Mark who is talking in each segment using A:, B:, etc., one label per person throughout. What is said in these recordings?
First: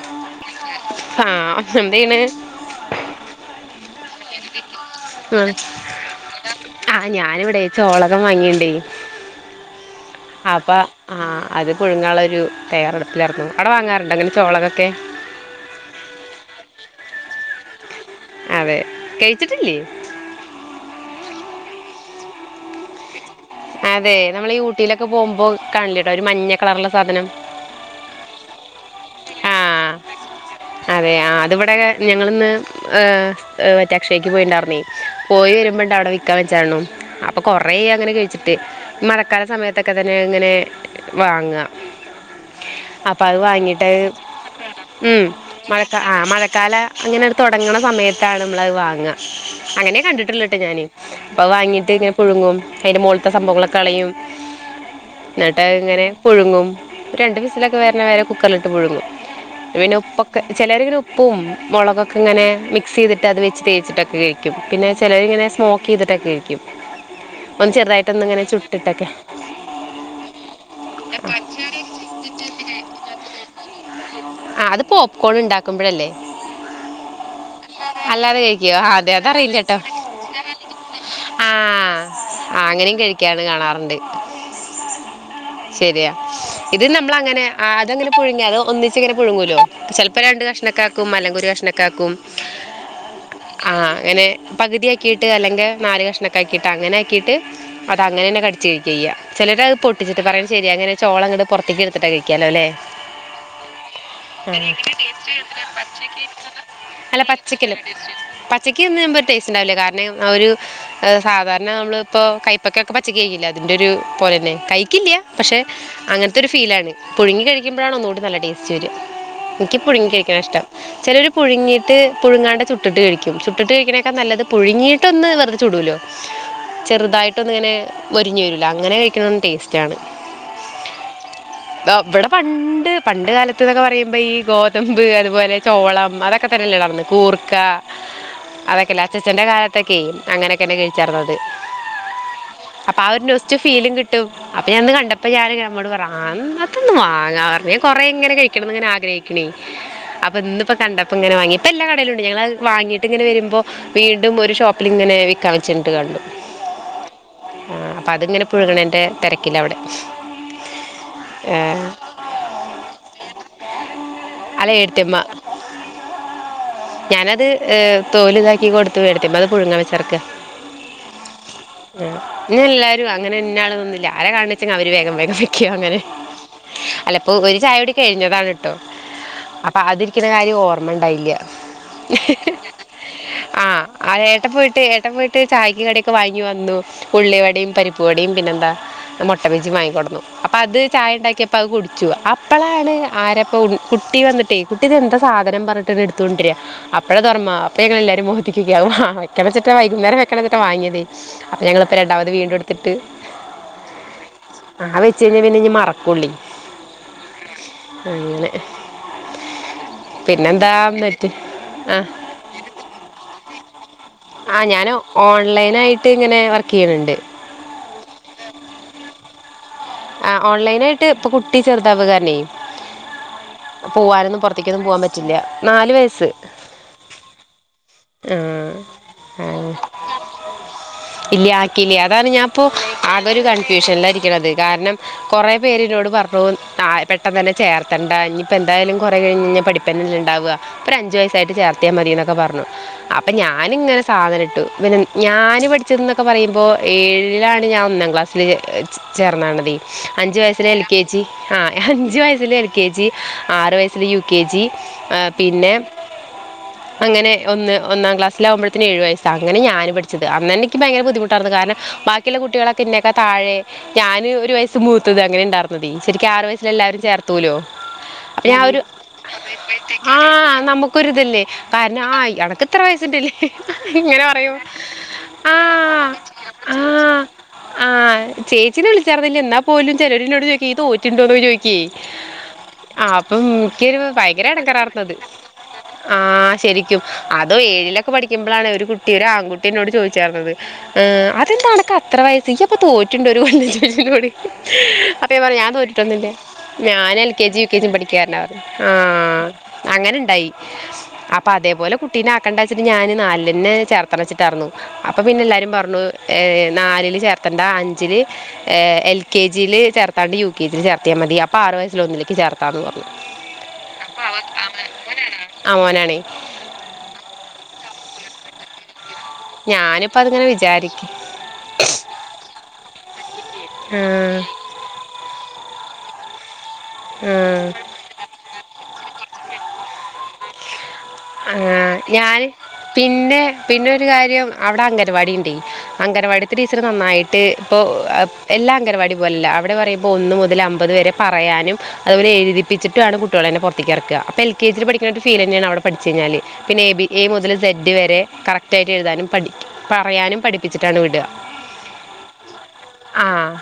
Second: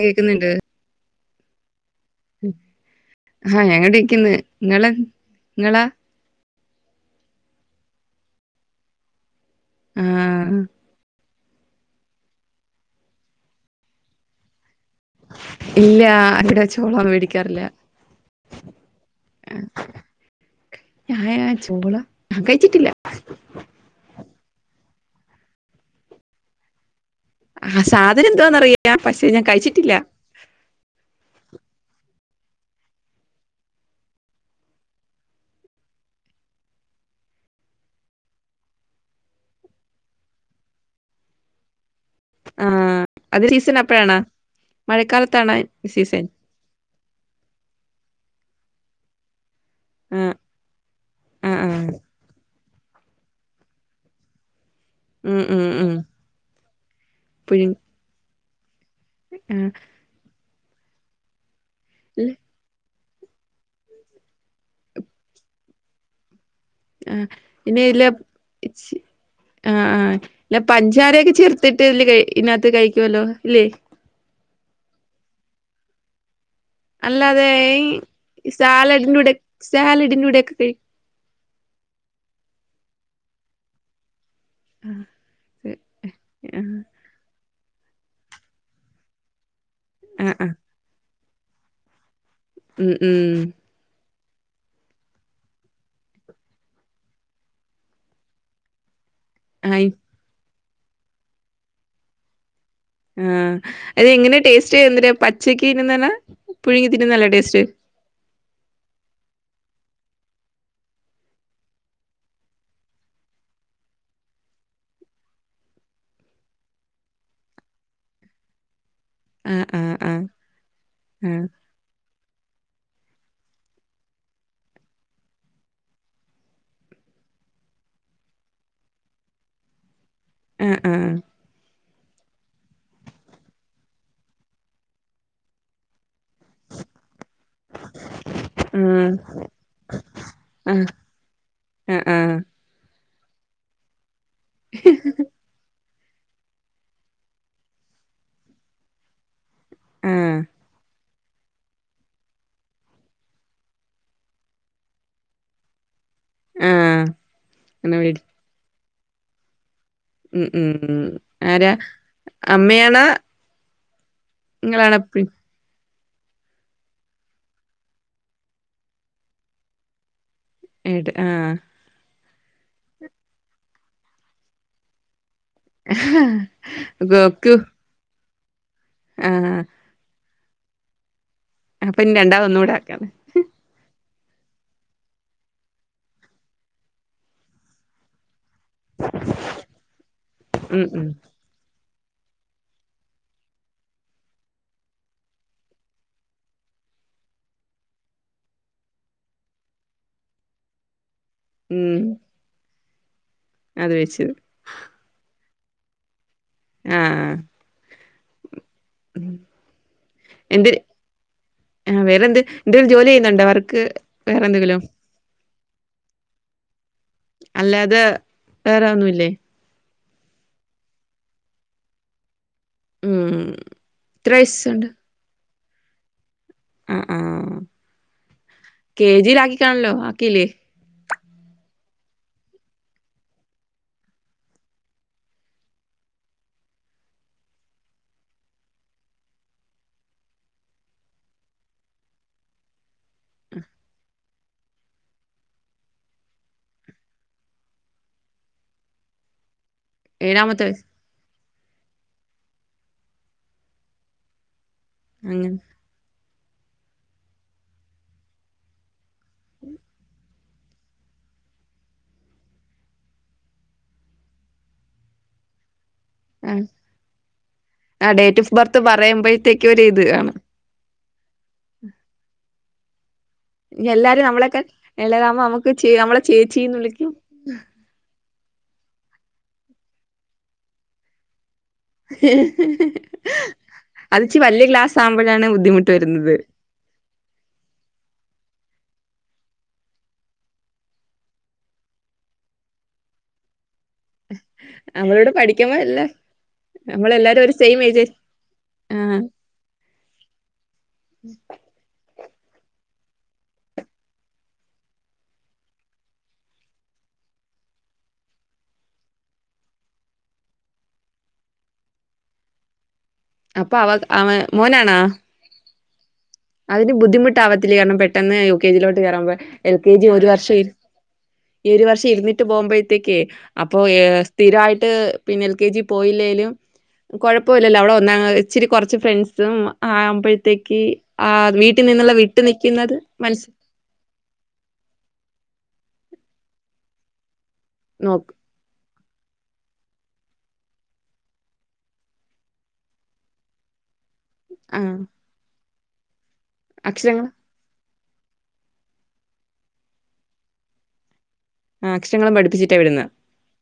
A: കേക്ക്ന്ന്ണ്ട്
B: ആഹ് എന്ത്‌ ചെയ്യ്ണ്
A: ഹ ഹ ഞങ്ങളിവിടിരിക്ക്ന്ന്. നിങ്ങളെ നിങ്ങളാ
B: ആഹ് ഞാനിവിടെയ് ചോളകം വാങ്ങിണ്ടേ
A: ആഹ്
B: അപ്പൊ ആഹ് അത് പുഴുങ്ങാള്ള ഒരു തയ്യാറെടുപ്പിലാർന്നു. അവടെ വാങ്ങാറുണ്ടോ അങ്ങനെ ചോളകൊക്കെ
A: ഇല്ല അങ്ങനെ ചോളകം വേടിക്കാറില്ല
B: അതെ കഴിച്ചിട്ടില്ലേ
A: ഞായ ചോളം ഞാൻ കഴിച്ചിട്ടില്ല
B: അതെ നമ്മള് ഈ ഊട്ടീലൊക്കെ പോകുമ്പോ കാണല്ട്ടെ ഒരു മഞ്ഞ കളറ്ള്ള സാധനം
A: ആഹ് സാധനം എന്തുവാന്നറിയാ പക്ഷെ ഞാൻ
B: ആ
A: കഴിച്ചിട്ടില്ല
B: അതെ ആഹ് അതിവിടെ ഞങ്ങളിന്ന് ഏഹ് മറ്റേ അക്ഷയേക്ക് പോയിണ്ടാർന്നേ പോയി വരുമ്പണ്ട് അവിടെ വിക്കാൻ വെച്ചാർന്നു അപ്പൊ കൊറേ അങ്ങനെ കഴിച്ചിട്ട് മഴക്കാല സമയത്തൊക്കെ തന്നെ ഇങ്ങനെ വാങ്ങ
A: ആഹ്
B: അപ്പൊ അത്
A: സീസൺ
B: വാങ്ങിട്ടഹ്
A: അപ്പഴാണോ
B: ഉം
A: മഴക്കാലത്താണ്
B: മഴക്ക
A: സീസൺ
B: മഴക്കാല അങ്ങനെ തൊടങ്ങ്ണ സമയത്താണ് നമ്മളത് വാങ്ങ അങ്ങനെ
A: ആഹ്
B: കണ്ടിട്ട്ള്ളഹ് ട്ടോ ഞാന് അപ്പൊ അഹ്
A: ആഹ് ആഹ്
B: വാങ്ങിട്ട് ഇങ്ങനെ പുഴുങ്ങും അയ്ന്റെ മോള്- ത്തെ സംഭവങ്ങളൊക്കെ കളയും
A: ഉം
B: ന്നട്ട്
A: ഉം
B: അഹ്
A: ഉം
B: ഇങ്ങനെ പുഴുങ്ങും രണ്ടു
A: പുഴുങ്ങി
B: വിസിലൊക്കെ വർണ വരെ കുക്കർലിട്ട് പുഴുങ്ങും
A: ആഹ്
B: പിന്നെ ഉപ്പൊക്കെ ചിലരിങ്ങനെ ഉപ്പും മുളകൊക്കെ
A: ഇല്ല
B: ഇങ്ങനെ മി - ക്സ് ചെയ്തിട്ടത് വെച്ച് തേച്ചിട്ടൊക്കെ കഴിക്കും. പിന്നെ ചെലരിങ്ങെനെ സ്മോക്ക് ചെയ്തിട്ടൊക്കെ കഴിക്കും
A: ആഹ്
B: ഒന്ന്
A: ഇനി ഇല
B: ചെറുതായിട്ടൊന്നിങ്ങനെ
A: [unintelligible]
B: ചുട്ടിട്ടൊക്കെ
A: ആഹ് ആഹ് ഇല്ല പഞ്ചാരയൊക്കെ ചേർത്തിട്ട് ഇതില് ഇതിനകത്ത് കഴിക്കോല്ലോ ഇല്ലേ
B: ആഹ് അത് പോപ്കോൺ ഇണ്ടാക്കുമ്പോഴല്ലേ
A: അല്ലാതെ ഈ
B: ആ അതെ
A: സാലഡിന്റൂടെ
B: അതറിയില്ല കേട്ടോ
A: സാലഡിന്റെൂടെ ഒക്കെ കഴി
B: ആഹ് അങ്ങനെയും കഴിക്കാണ് കാണാറ്ണ്ട്
A: ആഹ്
B: ശരിയാ ഇത് നമ്മളങ്ങനെ അതങ്ങനെ പുഴുങ്ങി അത് ഒന്നിച്ച് ഇങ്ങനെ പുഴുങ്ങോലോ ചെൽപ്പോ
A: ആ
B: രണ്ട്
A: ആ
B: കഷ്ണൊക്കാക്കും അല്ലെങ്ക് ഒരു കഷ്ണക്കാക്കും
A: ഉം ഉം
B: ആഹ് അങ്ങനെ പകുതി ആക്കീട്ട് അല്ലെങ്കെ നാല് കഷ്ണൊക്കെ ആക്കീട്ട് അങ്ങനെ ആക്കീട്ട് അതങ്ങനെന്നെ കട് [unintelligible] ചെയ്യാ ചെലരത്
A: ആയി
B: പൊട്ടിച്ചിട്ട് പറയാ ശരി അങ്ങനെ ചോള അങ്ങട്ട് പൊർത്തേക്ക് എടുത്തിട്ടാ കഴിക്കാലൊ അല്ലേ
A: ആഹ് അത് എങ്ങനെ ടേസ്റ്റ് എന്തരാ പച്ചക്ക് തിന്നുന്നന്നെ പുഴുങ്ങി
B: അല്ല
A: തിന്നുന്നല്ലെ ടേസ്റ്റ്.
B: പച്ചക്കല് പച്ചക്ക് തിന്നുംമ്പ ഒരു ടേസ്റ്റ് ഉണ്ടാവില്ല കാരണം അ ഒരു സാധാരണ നമ്മള് ഇപ്പൊ കൈപ്പക്കെക്കെ പച്ചക്ക് കഴിക്കില്ലേ അതിന്റെ ഒരു പോലെന്നെ കയ്ക്കില്ല്യ പക്ഷെ. അങ്ങൻത്തൊരു ഫീലാണ് പുഴുങ്ങി കഴിക്കുമ്പഴാണ് ഒന്നുകൂടി നല്ല ടേസ്റ്റ് വര.
A: ആ
B: എനിക്ക്
A: ആ
B: പുഴുങ്ങി
A: ആ
B: കഴിക്ക്ണ ഇഷ്ടം ചിലരു
A: ആ
B: പുഴുങ്ങി. ട്ട് പുഴുങ്ങാണ്ട ചുട്ടിട്ട് കഴിക്കും ചുട്ടിട്ട് കഴിക്ക്യണെക്ക നല്ലത് പുഴുങ്ങിയിട്ടൊന്ന് വെറുത ചുടുലോ. ചെറുതായിട്ടൊന്ന്ങ്ങനെ മൊരിഞ്ഞ് വരൂലെ അങ്ങനെ കഴിക്കണന്ന് ടേസ്റ്റാണ്.
A: ആഹ് ആഹ്.
B: ദാ ഇവടെ പണ്ട് പണ്ട് കാലത്ത്ന്നൊക്കെ പറയു മ്പ ഈ ഗോതമ്പ് അതുപോലെ ചോളം അതൊക്കെ തരല്ല [unintelligible] ന്ന് കൂർക്ക. അതൊക്കല്ലെ അച്ചച്ചന്റെ കാലത്തൊക്കെയ് അങ്ങനൊക്കെന്നെ കഴിച്ചാർന്നത്.
A: ആഹ് ആഹ്.
B: അപ്പൊ ആ ഒരു നൊസ്റ്റു ഫീലും കിട്ടും. അപ്പ ഞാന്ന് കണ്ടപ്പ ഞാന്ങ്ങനെ അമ്മോട് പറയ അങ്ങൻതൊന്ന് വാങ്ങാ പറഞ്ഞ് ഞാൻ കൊറേങ്ങനെ കഴിക്കണംന്ന്ങ്ങനെ ആ ഗ്രഹിക്ക്ണേ
A: ആ
B: അപ്പൊ ഇന്ന്പ്പ കണ്ടപ്പങ്ങനെ വാങ്ങി ഇപ്പ എല്ലാ കടയിലുംണ്ട് ഞങ്ങളത് വാങ്ങിട്ട്ങ്ങനെ വരുമ്പൊ. വീണ്ടും ഒരു ഷോപ്പില്ങ്ങനെ വിക്കാൻ വെ ച്ച്ണ്ട് കണ്ടു
A: ആ
B: ആ
A: അങ്ങനെ
B: അപ്പ
A: മേടി
B: അത്ങ്ങനെ പുഴുങ്ങണെന്റെ തിരക്കിലവിടെ.
A: ഉം ഉം ഉം
B: ആ,
A: ആരാ അമ്മയാണ.
B: അത് ഏട്ത്ത്യമ്മ. ഞാനത് ഏ തോല്താക്കി കൊടുത്തു ഏട്ത്ത്യമ്മ അത് പുഴുങ്ങ വെച്ചർക്ക.
A: ഏട്ട് ആഹ്.
B: ആഹ് ഇങ്ങനെല്ലാരും അങ്ങനെന്നാവണംന്നൊന്നുല്ല ആരാ കാൺണെച്ചെങ്കി അവര് വേഗം വേഗം. ക്ക്യോ അങ്ങനെ അല്ലപ്പൊ
A: ഗോക്കു
B: ഒരു ചായകുടി കഴിഞ്ഞതാണ് ട്ടൊ
A: ആ
B: അപ്പ അതിരിക്കുന്ന കാര്യം ഓർമ്മണ്ടായില്ല.
A: അപ്പൊ ഇനി രണ്ടാമത് ഒന്നുകൂടെ ആക്കാന്ന്
B: ആഹ്. ആഹ് ഏട്ടൻ പോയിട്ട് ഏട്ടൻ പോയിട്ട് ചായയ്ക്ക് കട്യൊക്കെ വാങ്ങി വന്നു ഉള്ളി വടയും പരിപ്പു വടയും പിന്നെന്താ. മുട്ട ബജി വാങ്ങിക്കൊടന്നു അപ്പ അത്
A: ഉം ഉം
B: ചായണ്ടാക്ക്യപ്പത് കുട്ച്ചു അപ്പളാണ് ആര ഇപ്പ ഉൺ കുട്ടി വന്നിട്ടേ കുട്ടി ഇതെന്താ സാധനം പറഞ്ഞിട്ട് ഇത് എടുത്തോണ്ടര്യ. അപ്പഴ അതൊർമ അപ്പ ഞ്ഞങ്ങളെല്ലാരും മൊഖത്തെക്ക് നോക്കി അത് വാ വെക്ക്യണച്ച്ട്ടാ വൈകുന്നേരം വെക്കണെച്ച്ട്ടാ വാങ്ങ്യതേ. അപ്പ ഞങ്ങള്പ്പൊ
A: ഉം
B: രണ്ടാമത് വീണ്ടും എടുത്തിട്ട്.
A: അത് വെച്ചു.
B: ആഹ് അത് വെച്ച് കയ്ഞ്ഞ പിന്നെ ഇഞ് മറക്കുള്ളി.
A: ആഹ് ആഹ്.
B: അങ്ങനെ
A: എന്ത്
B: പിന്നെന്താ ഇന്നറ്റ്.
A: ആ വേറെന്ത് എന്തെലും ജോലി ചെയ്യുന്നുണ്ടോ വർക്ക് വേറെന്തെങ്കിലും.
B: ഓൺലൈനായിട്ട്ങ്ങനെ വർക്കെയ്യ്ണണ്ട്.
A: അല്ലാതെ വേറെ ഒന്നുല്ലേ.
B: ആഹ് ഓൺലൈനായിട്ട് ഇപ്പൊ കുട്ടി ചെറുതാവ കാരണെ
A: ഉം എത്ര
B: പോവാനൊന്നും പുറത്തേക്കൊന്നും
A: വയസ്സുണ്ട്
B: പോവാൻ പ റ്റില്ല നാല് വയസ്സ്.
A: ആഹ് ആഹ്
B: ആഹ്
A: കെ
B: ആഹ്.
A: ജിയിലാക്കിക്കാണല്ലോ ആക്കിയില്ലേ
B: ഇല്ല്യ ആക്കില്ല്യ അതാണ് ഞാപ്പൊ ആകൊരു കൺഫ്യൂഷൻല ഇരിക്ക്ണത് കാരണം. കുറെ പേര്നോട് പറഞ്ഞു ആ പെട്ടന്നെന്നെ ചേർത്തണ്ട ഇനിപ്പന്തായാലും കുറേ കഴിഞ്ഞയ്ഞ്ഞ പഠി പ്പന്നല്ലെ ഉണ്ടാവുക ഒരു അഞ്ച് വയസ്സായിട്ട് ചേർത്തിയാ മതിന്നൊക്കെ പറഞ്ഞു. അപ്പ ഞാന്ങ്ങനെ സാധനട്ടു ഇവനെ ഞാന് പഠിച്ചത് ന്നൊക്കെ പറയുമ്പോ ഏഴിലാണ് ഞാൻ ഒന്നാം ക്ലാസ്. സ്‌ല് ച് ചേർന്നാണതെ അഞ്ചു
A: ഏഴാമത്തെ
B: വയസ്സിലെ എൽ
A: വയസ്
B: കെ ആ അഞ്ച് വയസ്സിൽ എൽ കെ ജി ആറ് വയസ്സിൽ യു കെ ജി ആഹ്
A: അങ്ങനെ
B: പിന്നെ അങ്ങനെ ഒന്ന് ഒന്നാം ക്ലാസ്സിലാവുമ്പഴത്തിന് ഏഴു വയസ്സ് അങ്ങനെ ഞാന് പഠിച്ചത് അന്നെന്നെ എനിക്ക് ഭയങ്കര ബുദ്ധിമുട്ടായിരുന്നു കാരണം ബാക്കിയുള്ള കുട്ടികളൊക്കെ എന്നേക്കാ താഴെ ഞാന് ഒരു വയസ്സ് മൂത്തത് അങ്ങനെ ഉണ്ടാർന്നതേ ശെരിക്കും ആറ് വയസ്സിൽ എല്ലാരും ചേർത്തൂലോ
A: ആ ഡേറ്റ്
B: അപ്പൊ
A: ഓഫ്
B: ഞാൻ
A: ബർത്ത്
B: ഒരു
A: പറയുമ്പഴത്തേക്ക് ഒര് ഇത് ആണ്
B: ഒക്കെരുതല്ലേ കാരണം ആ അനക്ക് ഇത്ര വയസ്സുണ്ട്ല്ലേ
A: ഇനി
B: ഇങ്ങനെ
A: എല്ലാരും
B: പറയും
A: നമ്മളെക്കാൾ എളേതാവുമ്പോ നമുക്ക് ചേ
B: ആഹ്
A: നമ്മളെ ചേച്ചീന്ന് വിളിക്കും
B: ആഹ് ആഹ് ചേച്ചിനെ വിളിച്ചാർന്നില്ല എന്നാ പോലും ചെലരെന്നോട് ചോയ്ക്കോയ് ഇയ്യ് തോറ്റിണ്ടോന്നൊക്കെ ചോയ്ക്കേയ് ആഹ് അപ്പം ഇക്കൊരു
A: അത് ഇച്ചി
B: ഭയങ്കര
A: വല്യ ക്ലാസ്
B: എടങ്ങേറായിരുന്നു അത്
A: ആവുമ്പോഴാണ് ബുദ്ധിമുട്ട് വരുന്നത്
B: ക്കും അതോ ഏഴിലൊക്കെ പഠിക്കുമ്പഴാണ് ഒരു കുട്ടി ഒരു ആൺകുട്ടി എന്നോട് ചോദിച്ചാർന്നത് ഏഹ് അതെന്താ അണക്ക് അത്ര വയസ് ഇയ്യ് അപ്പൊ തോറ്റുണ്ടൊ ഒരു കൊല്ലം ചോ അപ്പ
A: അവളോട്
B: ഞാൻ പറഞ്ഞു ഞാൻ
A: പഠിക്കുമ്പോ എല്ലാ
B: തോറ്റിട്ടൊന്നില്ല ഞാൻ എൽ
A: നമ്മളെല്ലാരും
B: കെ
A: ഒരു
B: ജി യു കെ
A: സെയിം
B: ജിയും
A: ഏജ്
B: പഠിക്കാരുന്നു ആഹ് അങ്ങനെ ഇണ്ടായി അപ്പൊ അതേപോലെ കുട്ടീനെ ആക്കണ്ട വെച്ചിട്ട് ഞാന് നാലിലെന്നെ ചേർത്തണ വെച്ചിട്ടായിരുന്നു അപ്പൊ പിന്നെ എല്ലാരും പറഞ്ഞു ഏഹ് നാലില് ചേർത്തണ്ട അഞ്ചില് ഏഹ് എൽ കെ ജി യില് ചേർത്താണ്ട് യു കെ ജി ൽ ചേർത്തിയാൽ മതി അപ്പൊ ആറ് വയസ്സിൽ ഒന്നിൽക്ക് ചേർത്താന്ന് പറഞ്ഞു
A: അപ്പൊ അവ അവൻ മോനാണാ
B: ആഹ് മോനാണേയ്
A: അതിന് ബുദ്ധിമുട്ടാവത്തില്ലേ കാരണം പെട്ടെന്ന് യു കെ ജി ലോട്ട് കേറുമ്പോ എൽ കെ ജി
B: ഞാനിപ്പോൾ
A: ഒരു
B: അതിങ്ങനെ
A: വർഷം ഇരു
B: വിചാരിക്കും
A: ഈ ഒരു വർഷം ഇരുന്നിട്ട് പോകുമ്പോഴത്തേക്കേ അപ്പൊ ഏഹ്
B: ആഹ്
A: സ്ഥിരായിട്ട് പിന്നെ എൽ കെ ജി പോയില്ലേലും
B: ആഹ്
A: കൊഴപ്പില്ലല്ലോ അവിടെ ഇന്നാ ഇച്ചിരി കൊറച്ച് ഫ്രണ്ട്സും ആവുമ്പഴത്തേക്ക് ആ വീട്ടിൽ നിന്നുള്ള വിട്ട് നിൽക്കുന്നത് മനസ്സി
B: പിന്നൊരു കാര്യം അവിടെ അംഗനവാടി ഉണ്ടെയ് അംഗനവാടിത്തെ ടീച്ചർ നന്നായിട്ട് ഇപ്പോ അഹ്
A: നോക്ക്
B: എല്ലാ അംഗനവാടി പോലെയല്ല അവിടെ പറയുമ്പോൾ ഒന്ന് മുതൽ അമ്പത് വരെ പറയാനും അതുപോലെ എഴുതിപ്പിച്ചിട്ടാണ് കുട്ടികളെന്നെ പുറത്തേക്ക് ഇറക്കാ ഇപ്പോൾ എൽ കെ ജിൽ
A: ആഹ്
B: പഠിക്കുന്ന ഒരു് ഫീൽ തന്നെയാണവിടെ പഠിച്ചു കഴിഞ്ഞാല് പിന്നെ എ ബി എ
A: അക്ഷരങ്ങൾ
B: മുതൽ സെഡ്ഡ് വരെ കറക്റ്റ് ക്റ്റ് ആയിട്ട് എഴുതാനും പഠി പറയാനും പഠിപ്പിച്ചിട്ടാണ് വിടാ
A: ആ അക്ഷരങ്ങളും പഠിപ്പിച്ചിട്ടാ വിടുന്നത്
B: ആഹ്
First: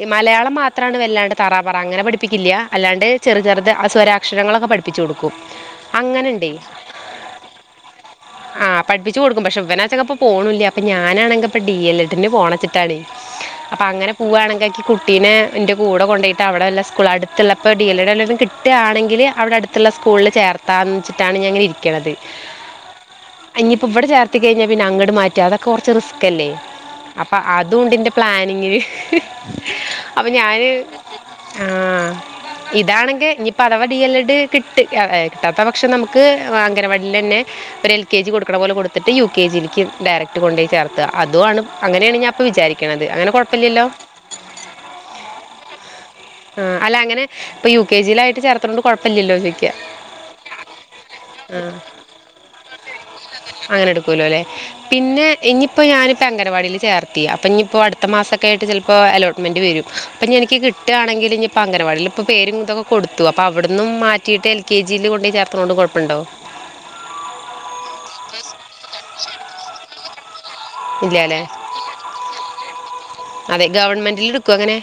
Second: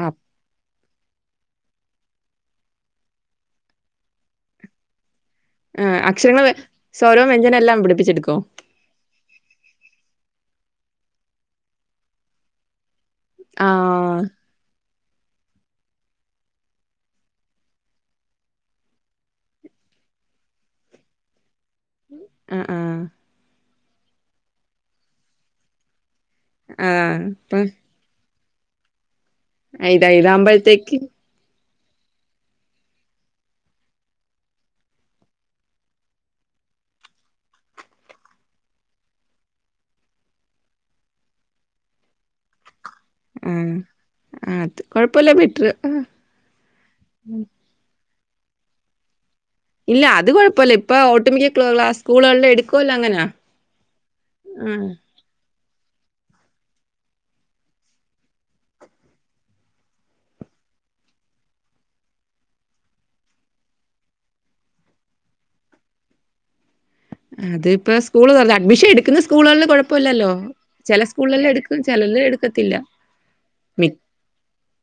A: ആ
B: മലയാളം മാ ത്രാണ് വല്ലാണ്ട് തറ പറ അങ്ങനെ പഠിപ്പിക്കില്ല്യ അല്ലാണ്ട് ചെറു ചെറുത് ആ സ്വരാക്ഷരങ്ങളൊക്കെ പഠിപ്പിച്ച് കൊടുക്കും
A: ആഹ്
B: അങ്ങനെ
A: അക്ഷരങ്ങൾ
B: ഉണ്ടേ
A: സ്വരവും വ്യഞ്ജനം എല്ലാം പഠിപ്പിച്ചെടുക്കോ
B: പഠിപ്പിച്ചും കൊടുക്കും പക്ഷെ ഇവനാച്ചങ്ങെ ഇപ്പോ പോണുല്ല അപ്പ ഞാനാണെങ്ക ഇപ്പ ഡി എൽ എഡിന് പോണച്ച് [unintelligible] അപ്പൊ അങ്ങനെ
A: ആഹ്
B: പൂവാണെങ്കി ഇക്ക് കുട്ടീനെ ഇന്റെ കൂടെ കൊണ്ടോയ്ട്ട് അവിടെ വല്ല സ്കൂൾ അടുത്തുള്ളപ്പോ ഡി എൽ [unintelligible] കിട്ട കിട്ടാണെങ്കില് അവിടെ അടുത്തുള്ള സ്കൂളിൽ ചേർത്താന്ന് വെച്ചിട്ടാണ് ഞാൻ ഇങ്ങനെ ഇരിക്കണത്
A: ആഹ് ആഹ്
B: ആഹ് ഇനിയിപ്പം ഇവിടെ ചേർത്തി കഴിഞ്ഞാൽ പിന്നെ അങ്ങട് മാറ്റ അതക്കെ കൊറച്ച് റിസ്ക്കല്ലേ
A: ആഹ്
B: അപ്പം
A: ഇപ്പൊ
B: അതൂണ്ട് ഇന്റെ പ്ലാനിങ്ങില്
A: ഇതാ
B: അപ്പൊ ഞാന്
A: ഇതാകുമ്പോഴത്തേക്ക്
B: ആഹ് ഇതാണെങ്കിൽ ഇനിപ്പോ അഥവാ ഡി എൽ എഡ് കിട്ട് ഏഹ് കിട്ടാത്ത പക്ഷം നമുക്ക് അംഗനവാടിൽ തന്നെ ഒരു എൽ കെ ജി കൊടുക്കണ പോലെ കൊടുത്തിട്ട് യു കെ ജിയിലേക്ക് ഡയറക്ട് കൊണ്ടോയി ചേർത്ത അതും ആണ് അങ്ങനെയാണ് ഞാൻ ഇപ്പ വിചാരി ക്കണത് അങ്ങനെ
A: ആഹ്
B: കൊഴപ്പില്ലല്ലോ
A: ആഹ് അത് കുഴപ്പമില്ല ബെറ്റർ ആഹ്
B: ആഹ് അല്ല അങ്ങനെ ഇപ്പം യു കെ ജി യിലായിട്ട് ചേർത്ത്ണത് കൊയപ്പല്ലല്ലോ ചോയ്ക്ക്യാ
A: ഇല്ല അത് അത് കുഴപ്പല്ല ഇപ്പൊ ഒട്ടുമിക്ക ക്ലാ സ്കൂളുകളിൽ എടുക്കുവല്ലോ അങ്ങനാ ആഹ്
B: ഇഞ്ഞിപ്പോ ഞാനിപ്പ അംഗനവാടിൽ ചേർത്തി അപ്പഞ്ഞിപ്പോ അടുത്ത മാസക്കെയിട്ട് ചെൽപ്പോ അലോട്ട്മെൻറ് വരും അപ്പഞ്ഞി എനിക്ക് കി ട്ടാണെങ്കിൽ ഇഞ്ഞിപ്പ അംഗനവാടിൽ ഇപ്പ പേരുംതൊക്കെ കൊടുത്തു അപ്പ അവിടന്നും മാറ്റിട്ട് എൽ കെ ജിൽ കൊണ്ടെയ് ചേർത്തനൊണ്ട് കൊഴപ്പിണ്ടോ
A: അത് ഇപ്പോ സ്കൂള് തഞ്ഞ അഡ്മിഷൻ എടുക്കുന്ന സ്കൂളുകളിൽ കൊഴപ്പല്ലല്ലോ ചെല
B: ഇല്ല അല്ലേ
A: സ്കൂളെല്ലാം എടുക്കും ചെലതില് എടുക്കത്തില്ല
B: അതെ ഗവൺമെന്റിൽ എടുക്കോ അങ്ങനെ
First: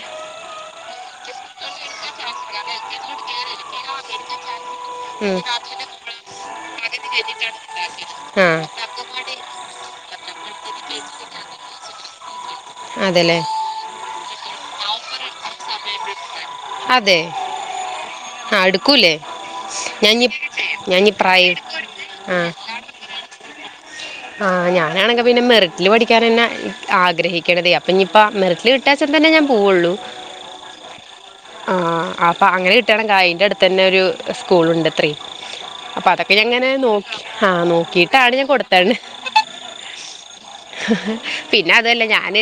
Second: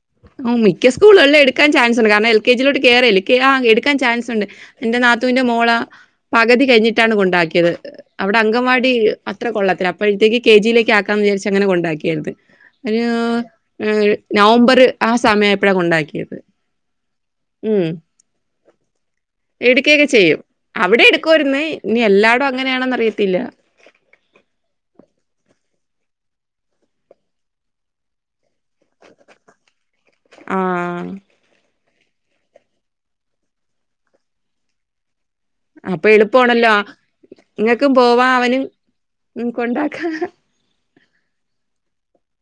A: ഉം മിക്ക സ്കൂളുകളിൽ എടുക്കാൻ ചാൻസ് ഉണ്ട് കാരണം എൽ കെ ജിലോട്ട് കേറല്ലേ കെ ആ എടുക്കാൻ ചാൻസ് ഉണ്ട് എന്റെ
B: ഉം.
A: നാത്തുവിന്റെ മോള പകുതി കഴിഞ്ഞിട്ടാണ് കൊണ്ടാക്കിയത് അവിടെ
B: ആ
A: അംഗൻവാടി അത്ര കൊള്ളത്തില്ല അപ്പോഴത്തേക്ക് കെ ജിലേക്ക് ആക്കാന്ന് വിചരിച്ച് അങ്ങനെ കൊണ്ടാക്കിയാര്ന്നു ഒരു
B: അതെല്ലേ
A: ന നവംബർ ആ സമയം എപ്പഴാ കൊണ്ടാക്കിയത്
B: അതെ ആ എടുക്കൂല്ലേ
A: എടുക്കയൊക്കെ ചെയ്യും അവിടെ എടുക്കുവാരുന്ന് ഇനി എല്ലാടും അങ്ങനെയാണെന്ന് അറിയത്തില്ല
B: ആഹ് ഞാനാണെങ്കി പിന്നെ മെറിറ്റില് പഠിക്കാനന്നെ ആഗ്രഹിക്കണതേ അപ്പഞ്ഞിപ്പ മെറിറ്റില് കിട്ടാച്ച തന്നെ ഞാൻ പോവൊള്ളൂ
A: ആഹ്
B: ആഹ് അപ്പ അങ്ങനെ കിട്ടാണെങ്കയ്ന്റെ അടുത്ത് തന്നെ ഒരു സ്കൂളുണ്ട് ത്രെ അപ്പ
A: അപ്പൊ
B: അതൊക്കെ ഞാങ്ങനെ
A: എളുപ്പമാണല്ലോ
B: നോക്കി ആഹ്
A: ഇങ്ങക്കും പോവാ
B: നോക്കിട്ടാണ് ഞാൻ
A: അവനും
B: കൊടു ആണ്
A: ഉം കൊണ്ടാക്കാ
B: പിന്നെ അതല്ല ഞാന്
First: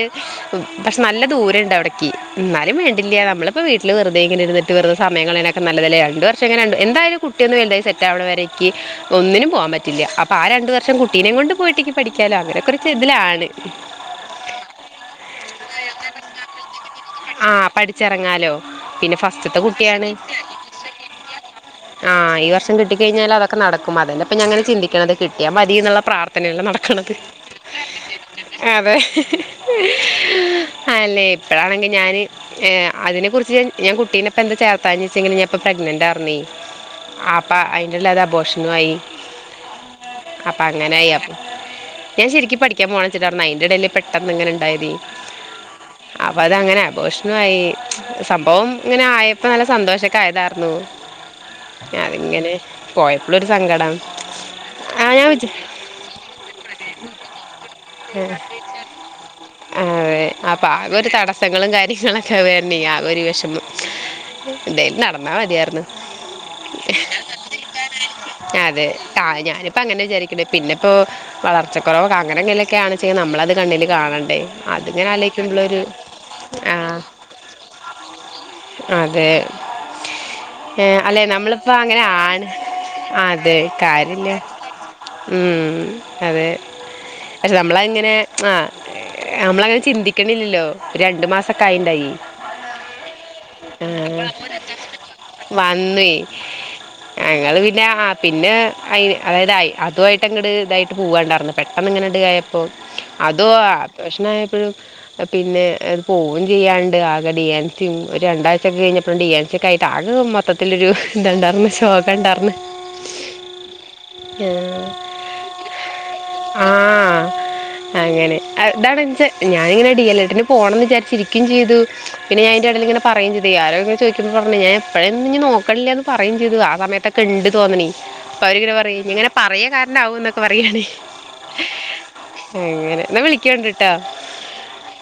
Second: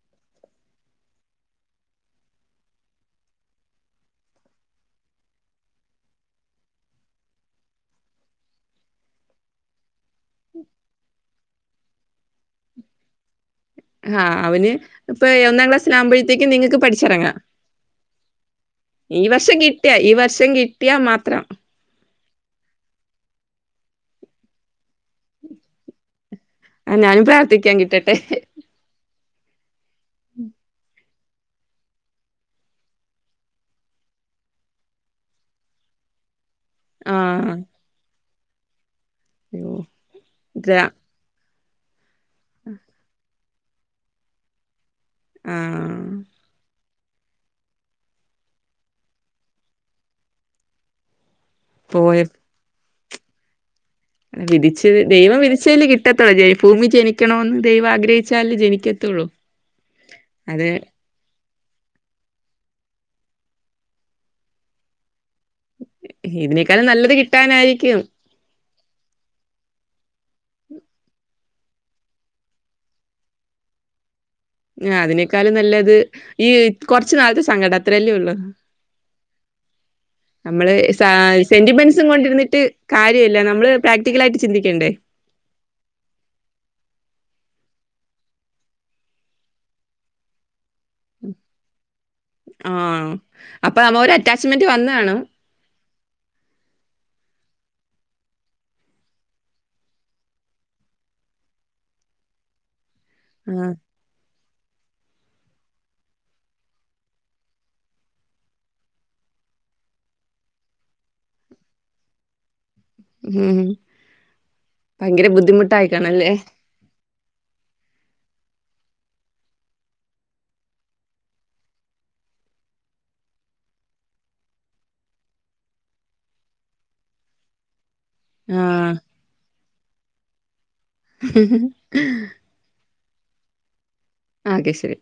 B: പക്ഷെ നല്ല ദൂരംണ്ട് അവിടേക്ക് എന്നാലും വേണ്ടില്ല നമ്മളിപ്പോ വീട്ടിൽ വെറുതെ ഇങ്ങനെ ഇരുന്നിട്ട് വെറുതെ സമയം കളയണെ ക്കാ നല്ലതല്ലേ രണ്ട് വർഷങ്കി രണ്ട് എന്തായാലും കുട്ടിയൊന്നു വലുതായി സെറ്റാവണവരേക്ക് ഒന്നിനും പോകാൻ പറ്റില്ല അപ്പ ആ രണ്ട് വർഷം കുട്ടിനേം കൊണ്ട് പോയിട്ട് എനിക്ക് പഠിക്കാല്ലോ അങ്ങനെ കുറച്ച് ഇതിലാണ്
A: ആഹ് അവന് ഇപ്പൊ ഒന്നാം ക്ലാസ്സിൽ ആകുമ്പോഴത്തേക്കും നിങ്ങക്ക് പഠിച്ചിറങ്ങാം
B: ആഹ് പഠിച്ചെറങ്ങാം
A: ഈ വർഷം കിട്ടിയാ ഈ വർഷം കിട്ടിയാ മാത്രം
B: ആഹ് ഈ വർഷം കിട്ടികഴിഞ്ഞാലതൊക്കെ നടക്കും അതന്നപ്പ ഞങ്ങൾ ചിന്തിക്കണത് കിട്ടിയാ മതീന്നൊള്ള പ്രാർത്ഥനെലാ നട
A: ആഹ് ഞാനും പ്രാർത്ഥിക്കാം കിട്ടട്ടെ
B: അതെ അല്ലെ ഇപ്പഴാണെങ്കി ഞാന് ഏ അതിനെ കുറിച്ച് ഞാൻ ഞാൻ കുട്ടീനെപ്പ എന്താ ചേർത്താഞ്ഞെ വെച്ചെഞ്ഞാ ഞാപ്പൊ പ്രെഗ്നന്റാർന്നെ അപ്പ
A: ആഹ്
B: അയിന്റെള്ളിൽ അത് അബോഷനും ആയി
A: അയ്യോ
B: അപ്പ
A: ഇതാ
B: ആയി ഞാ ശരിക്ക് പഠിക്കാൻ പോകണ വെച്ചിട്ട അയ്ന്റെ എടേല് പെട്ടെന്ന് ഇങ്ങനെ ഇണ്ടായത്
A: ആഹ്
B: അപ്പൊ അതങ്ങനെ അബോഷനുമായി സംഭവം ഇങ്ങനെ ആയപ്പോ നല്ല സന്തോഷക്കെ ആയതാർന്നു
A: പോയ
B: അതിങ്ങനെ പോയപ്പളും ഒരു സങ്കടം
A: വിതിച്ചത്
B: ആ ഞാൻ
A: ദൈവം
B: വിചാ
A: വിതിച്ചതല്ലേ കി [unintelligible] ഭൂമി ജനിക്കണോന്ന് ദൈവം ആഗ്രഹിച്ചാല് ജനിക്കത്തുള്ളൂ അത്
B: പ്രശ്നങ്ങളും കാര്യങ്ങളൊക്കെ വന്നെ ആകെ ഒരു വെഷമം ഇതേലും നടന്നാ മതിയാർന്നു
A: ഇതിനേക്കാളും നല്ലത് കിട്ടാനായിരിക്കും
B: അതെ ത ഞാനിപ്പോ അങ്ങനെ വിചാരി പിന്നെപ്പോ വളർച്ചക്കുറവൊ അങ്ങനെങ്കിലൊക്കെയാണെചെങ്കി നമ്മളത് കണ്ണിൽ കാണണ്ടേ
A: ആഹ്
B: അതിങ്ങനെ
A: അതിനേക്കാളും
B: ആലോചിക്കുമ്പോഴൊരു
A: നല്ലത് ഈ
B: ആ
A: കൊറച്ചുനാളത്തെ സങ്കടം അത്രല്ലേ ഉള്ളൂ
B: അതെ
A: നമ്മള്
B: ഏഹ്
A: സാ
B: അല്ലെ നമ്മളിപ്പോ അങ്ങനെ
A: സെന്റിമെന്റ്സും
B: ആണ്
A: കൊണ്ടിരുന്നിട്ട് കാര്യമില്ല
B: അതെ
A: നമ്മള്
B: കാര്യല്ല
A: പ്രാക്ടിക്കലായിട്ട് ചിന്തിക്കണ്ടേ
B: ഉം അതെ പക്ഷെ നമ്മള് അങ്ങനെ ആഹ് നമ്മളങ്ങനെ ചിന്തിക്കണില്ലല്ലോ രണ്ടു മാസൊക്കെ ആയിണ്ടായി
A: ആഹ് അപ്പൊ നമ്മ ഒരു
B: ഏഹ്
A: അറ്റാച്ച്മെന്റ് വന്നതാണ്
B: വന്ന് ഞങ്ങള് പിന്നെ അ പിന്നെ അയ് അതായതയ് ഇതുആയിട്ട് അങ്ങട്ട് ഇതായിട്ട് പോകണ്ടാർന്ന പെട്ടന്ന് ഇങ്ങനെ ടി ആയപ്പോ അതോ
A: ആഹ്
B: ആ പ്രശ്നായപ്പഴു പിന്നെ അത് പോകും ചെയ്യാണ്ട് ആകെ ഡി എൻ സിയും ഒരു രണ്ടാഴ്ചൊക്കെ കഴിഞ്ഞപ്പം ഡി എൻ സി ക്കായിട്ട് ആകെ മൊത്തത്തിലൊരു ഇതുണ്ടാർന്ന് ശോകണ്ടാർന്ന്
A: ഉം ഭയങ്കര ബുദ്ധിമുട്ടായിക്കണല്ലേ
B: ആഹ് ആഹ് അങ്ങനെ അതാണൻച്ച ഞാനിങ്ങനെ ഡി എൽ എട്ടിന് പോണന്നു വിചാരിച്ചിരിക്കിം ചെയ്തു പിന്നെ അയ്ന്റെടേല് ഇങ്ങനെ പറയും ചെയ്തു ആരോ ഇങ്ങെ ചോയ്ക്കുമ്പോ പറഞ്ഞു ഞാനപ്പെലെളും നോക്കില്ലന്ന് പറയും ചെയ്തു ആ സമയത്തെ ത്ത്ണ്ട് തോന്നണി അപ്പൊ അവരിങ്ങനെ
A: ആഹ്
B: പറയും ഇങ്ങനെ പറയ കാരണം ആവോന്നൊക്കെ പറയാണ്
A: [inaudible]
B: എങ്ങനെ എന്നാ വിളിക്കണ്ടിട്ടാ
A: ആക്കെ ശരി